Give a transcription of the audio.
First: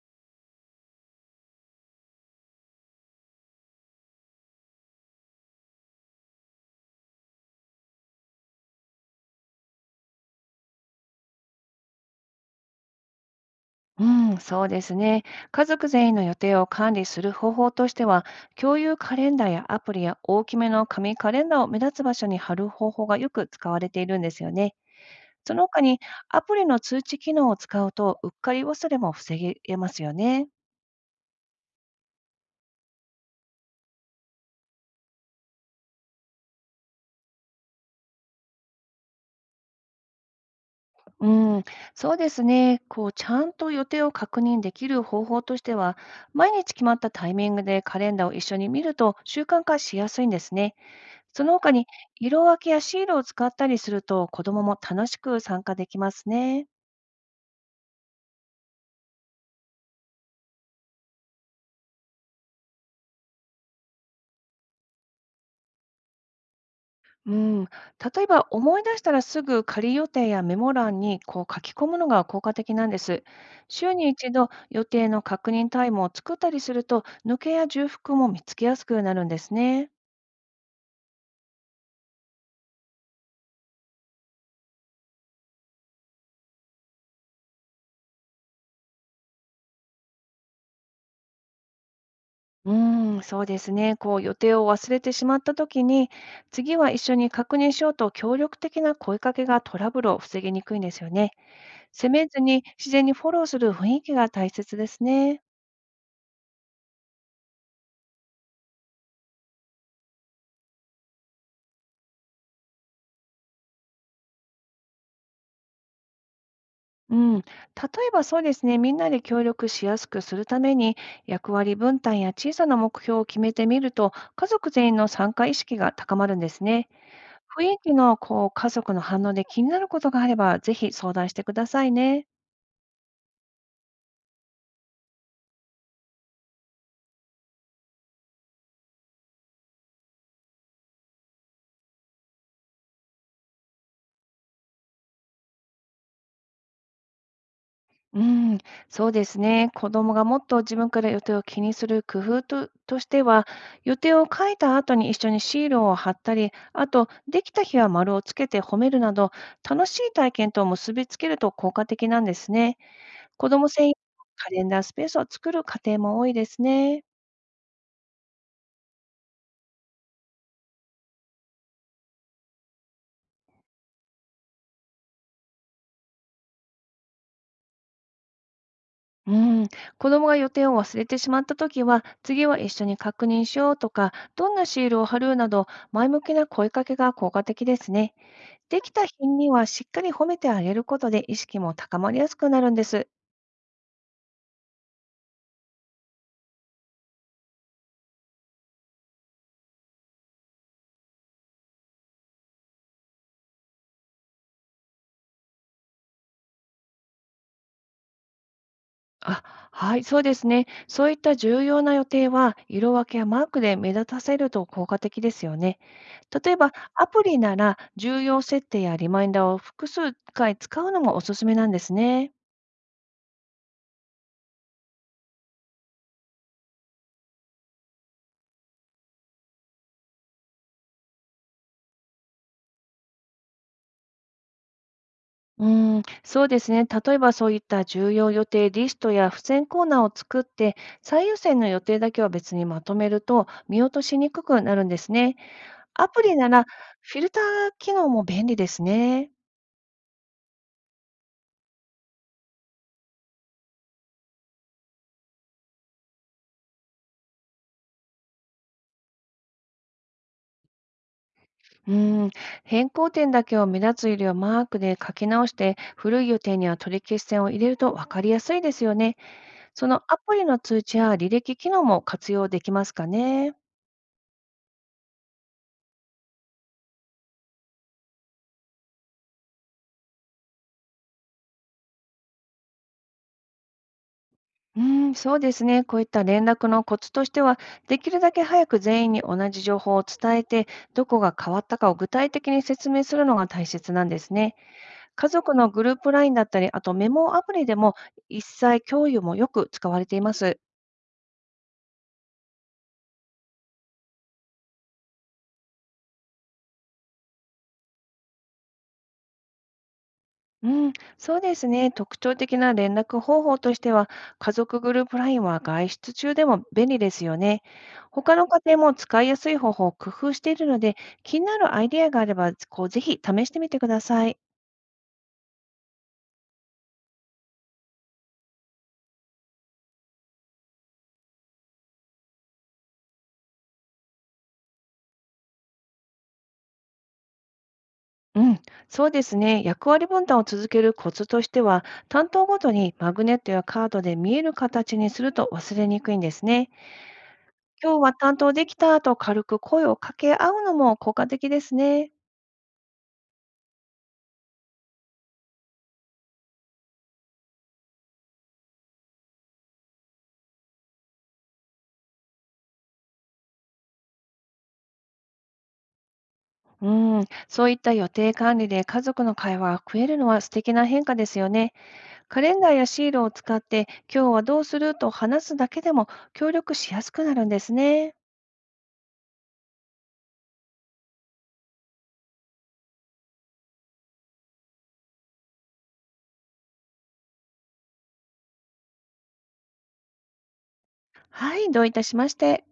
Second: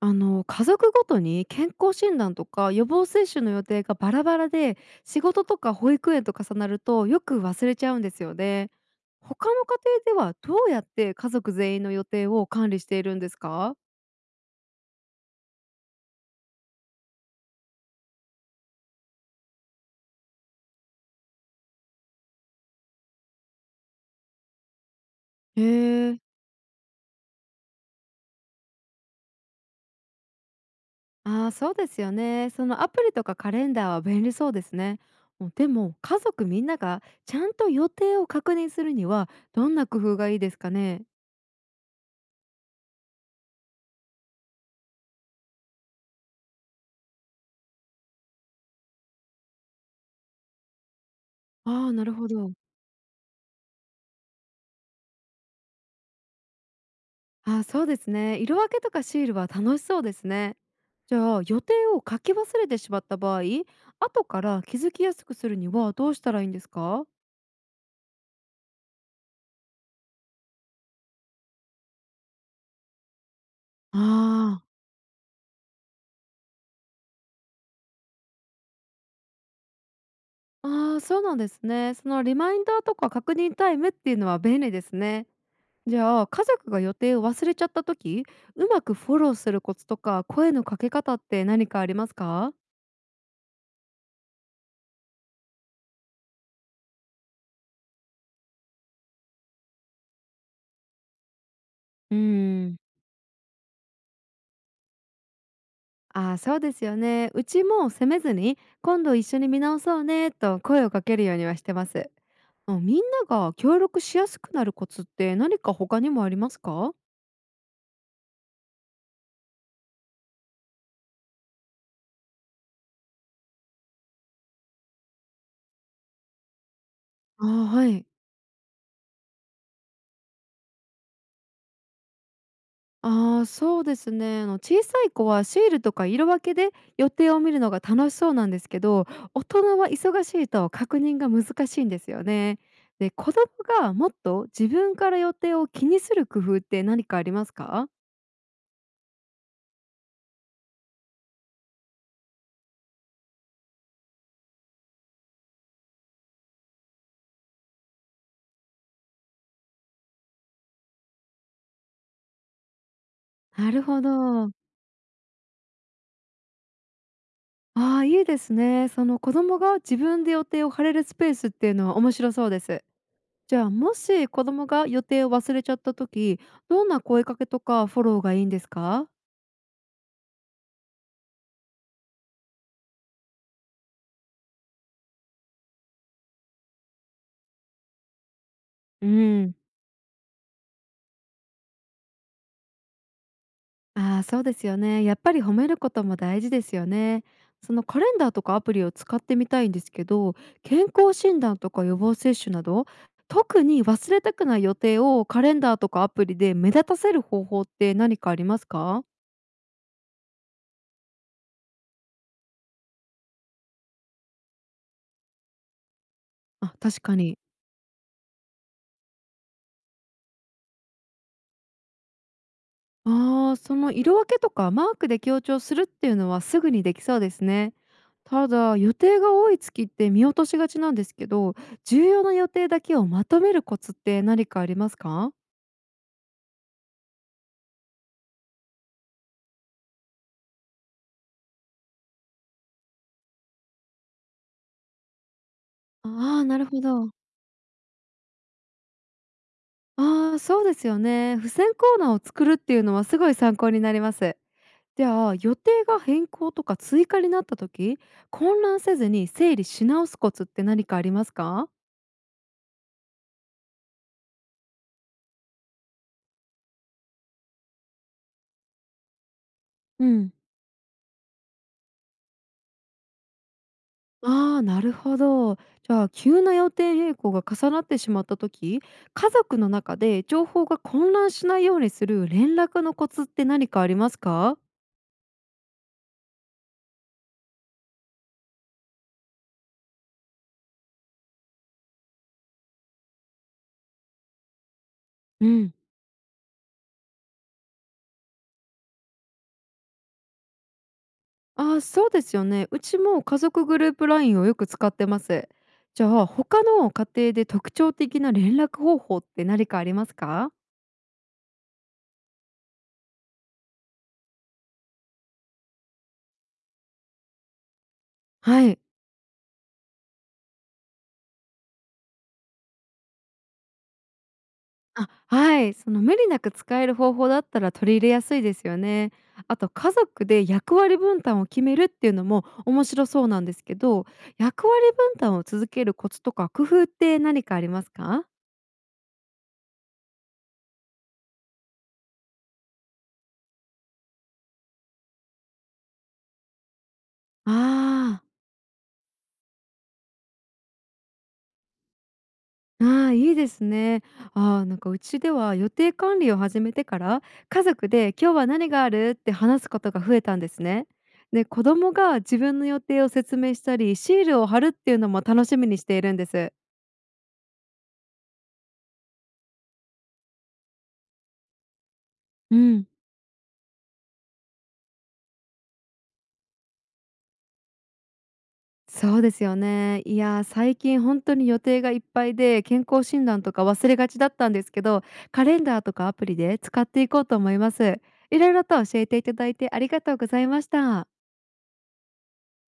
家族ごとに健康診断とか予防接種の予定がバラバラで、仕事とか保育園と重なるとよく忘れちゃうんですよね。他の家庭ではどうやって家族全員の予定を管理しているんですか？うん、そうですね。家族全員の予定を管理する方法としては、共有カレンダーやアプリや大きめの紙カレンダーを目立つ場所に貼る方法がよく使われているんですよね。そへの他に、え、アプリの通知機能を使うと、うっかり忘れも防げますよね。ああー、そうですよね。そのアプリとかカレンダーは便利そうですね。もうでも家族みんながちゃんと予定を確認するにはどんな工夫がいいですかね？うん、そうですね。こう、ちゃんと予定を確認できる方法としては、毎日決まったタイミングでカレンダーを一緒に見ると習慣化しやすいんですね。その他あに、あー、なるほ色ど。分けやシールを使ったりすると、子どもも楽しく参加できますね。あ、そうですね。色分けとかシールは楽しそうですね。じゃあ予定を書き忘れてしまった場合、後から気づきやすくするにはどうしたらいいんですか？うん、例えば思い出したらすぐ仮予定やメモ欄にこう書き込むのが効果的なんです。週に一度、あ予定の確認タイムを作ったりすると、抜けや重複も見つけやすくなるんですね。あ、ああー、そうなんですね。そのリマインダーとか確認タイムっていうのは便利ですね。じゃあ家族が予定を忘れちゃった時、うまくフォローするコツとか声のかけ方って何かありますか？うん、そうですね。こう、予定を忘れてしまった時に、次は一緒に確認しようと協力的な声かけがトラブルを防ぎにくいんですよね。責うーめずにん、自然にフォローする雰囲気が大切ですね。ああ、そうですよね。うちも責めずに今度一緒に見直そうねと声をかけるようにはしてます。あ、みんなが協力しやすくなるコツって何か他にもありますか？うん、例えばそうですね、みんなで協力しやすくするために、役割分担や小さな目標を決めてみると、家族全員の参加意識が高まるんですね。あー、雰囲は気い。のこう、家族の反応で気になることがあれば、ぜひ相談してくださいね。あー、そうですね。小さい子はシールとか色分けで予定を見るのが楽しそうなんですけど、大人は忙しいと確認が難しいんですよね。で、子供がもっと自分から予定を気にする工夫って何かありますか？うん、そうですね。子供がもっと自分から予定を気にする工夫としては、予定を書いた後に一緒にシールを貼ったり、あと、できた日は丸をつけて褒めるなど、楽しい体験と結びつけると効果的なんですね。子供なる専用のほカど。レンダースペースを作る家庭も多いですね。ああ、いいですね。その子供が自分で予定を張れるスペースっていうのは面白そうです。じゃあもし子供が予定を忘れちゃった時、どんな声かけとかフォローがいいんですか？うん、子供が予定を忘れてしまったときは、次は一緒に確認しようとか、どんなシールを貼るなど、前向きな声かけが効果的ですね。できたう日にん、はしっかり褒めてあげることで、意識も高まりやすくなるんです。ああー、そうですよね。やっぱり褒めることも大事ですよね。そのカレンダーとかアプリを使ってみたいんですけど、健康診断とか予防接種など特に忘れたくない予定をカレンダーとかアプリで目立たせる方法って何かありますか？あ、はい、そうですね。そういった重要な予定は、色分けやマークで目立たせると効果的ですよね。例えば、あ、確アかプリに。なら重要設定やリマインダーを複数回使うのもおすすめなんですね。ああ、その色分けとかマークで強調するっていうのはすぐにできそうですね。ただ予定が多い月って見落としがちなんですけど、重要な予定だけをまとめるコツって何かありますか？うーん、そうですね。例えば、そういった重要予定リストや付箋コーナーを作って、最優先の予定だけは別にまとめると見落としにくくなるんですね。アプリああー、ななら、るほど。フィルター機能も便利ですね。ああ、そうですよね。付箋コーナーを作るっていうのはすごい参考になります。じゃあ予定が変更とか追加になった時、混乱せずに整理し直すコツって何かありますか？うん、変更点だけを目立つよりはマークで書き直して、古い予定には取り消し線を入れると分かりやすいですよね。そのうアん、プリの通知や履歴機能も活用できますかね。ああ、なるほど。じゃあ急な予定変更が重なってしまった時、家族の中で情報が混乱しないようにする連絡のコツって何かありますか？うん、そうですね。こういった連絡のコツとしては、できるだけ早く全員に同じ情報を伝えて、どこが変わったかを具体的に説明するのが大切なんですね。家う族のん、グループラインだったり、あとメモアプリでも一切共有もよく使われています。ああ、そうですよね。うちも家族グループラインをよく使ってます。じゃあ他の家庭で特徴的な連絡方法って何かありますか？うん、そうですね。特徴的な連絡方法としては、家族グループラインは外出中でも便利ですよね。他の家は庭い。も使いやすい方法を工夫しているので、気になるアイデアがあれば、こうぜひ試してみてください。あ、はい。その無理なく使える方法だったら取り入れやすいですよね。あと家族で役割分担を決めるっていうのも面白そうなんですけど、役割分担を続けるコツとか工夫って何かありますか？うん、そうですね。役割分担を続けるコツとしては、担当ごとにマグネットやカードで見える形にすると忘れにくいんですね。今日はああ、担当できたと軽く声を掛け合うのも効果的ですね。ああ、いいですね。ああ、なんかうちでは予定管理を始めてから家族で今日は何があるって話すことが増えたんですね。で、子供が自分の予定を説明したり、シールを貼るっていうのも楽しみにしているんです。うん、そういった予定管理で家族の会話が増えるのは素敵な変化ですよね。カレうンダーやん。シールを使って、今日はどうすると話すだけでも協力しやすくなるんですね。そうですよね。いやー、最近本当に予定がいっぱいで、健康診断とか忘れがちだったんですけど、カレンダーとかアプリで使っていこうと思います。いろいろと教えていただいてありがとうございました。はい、どういたしまして。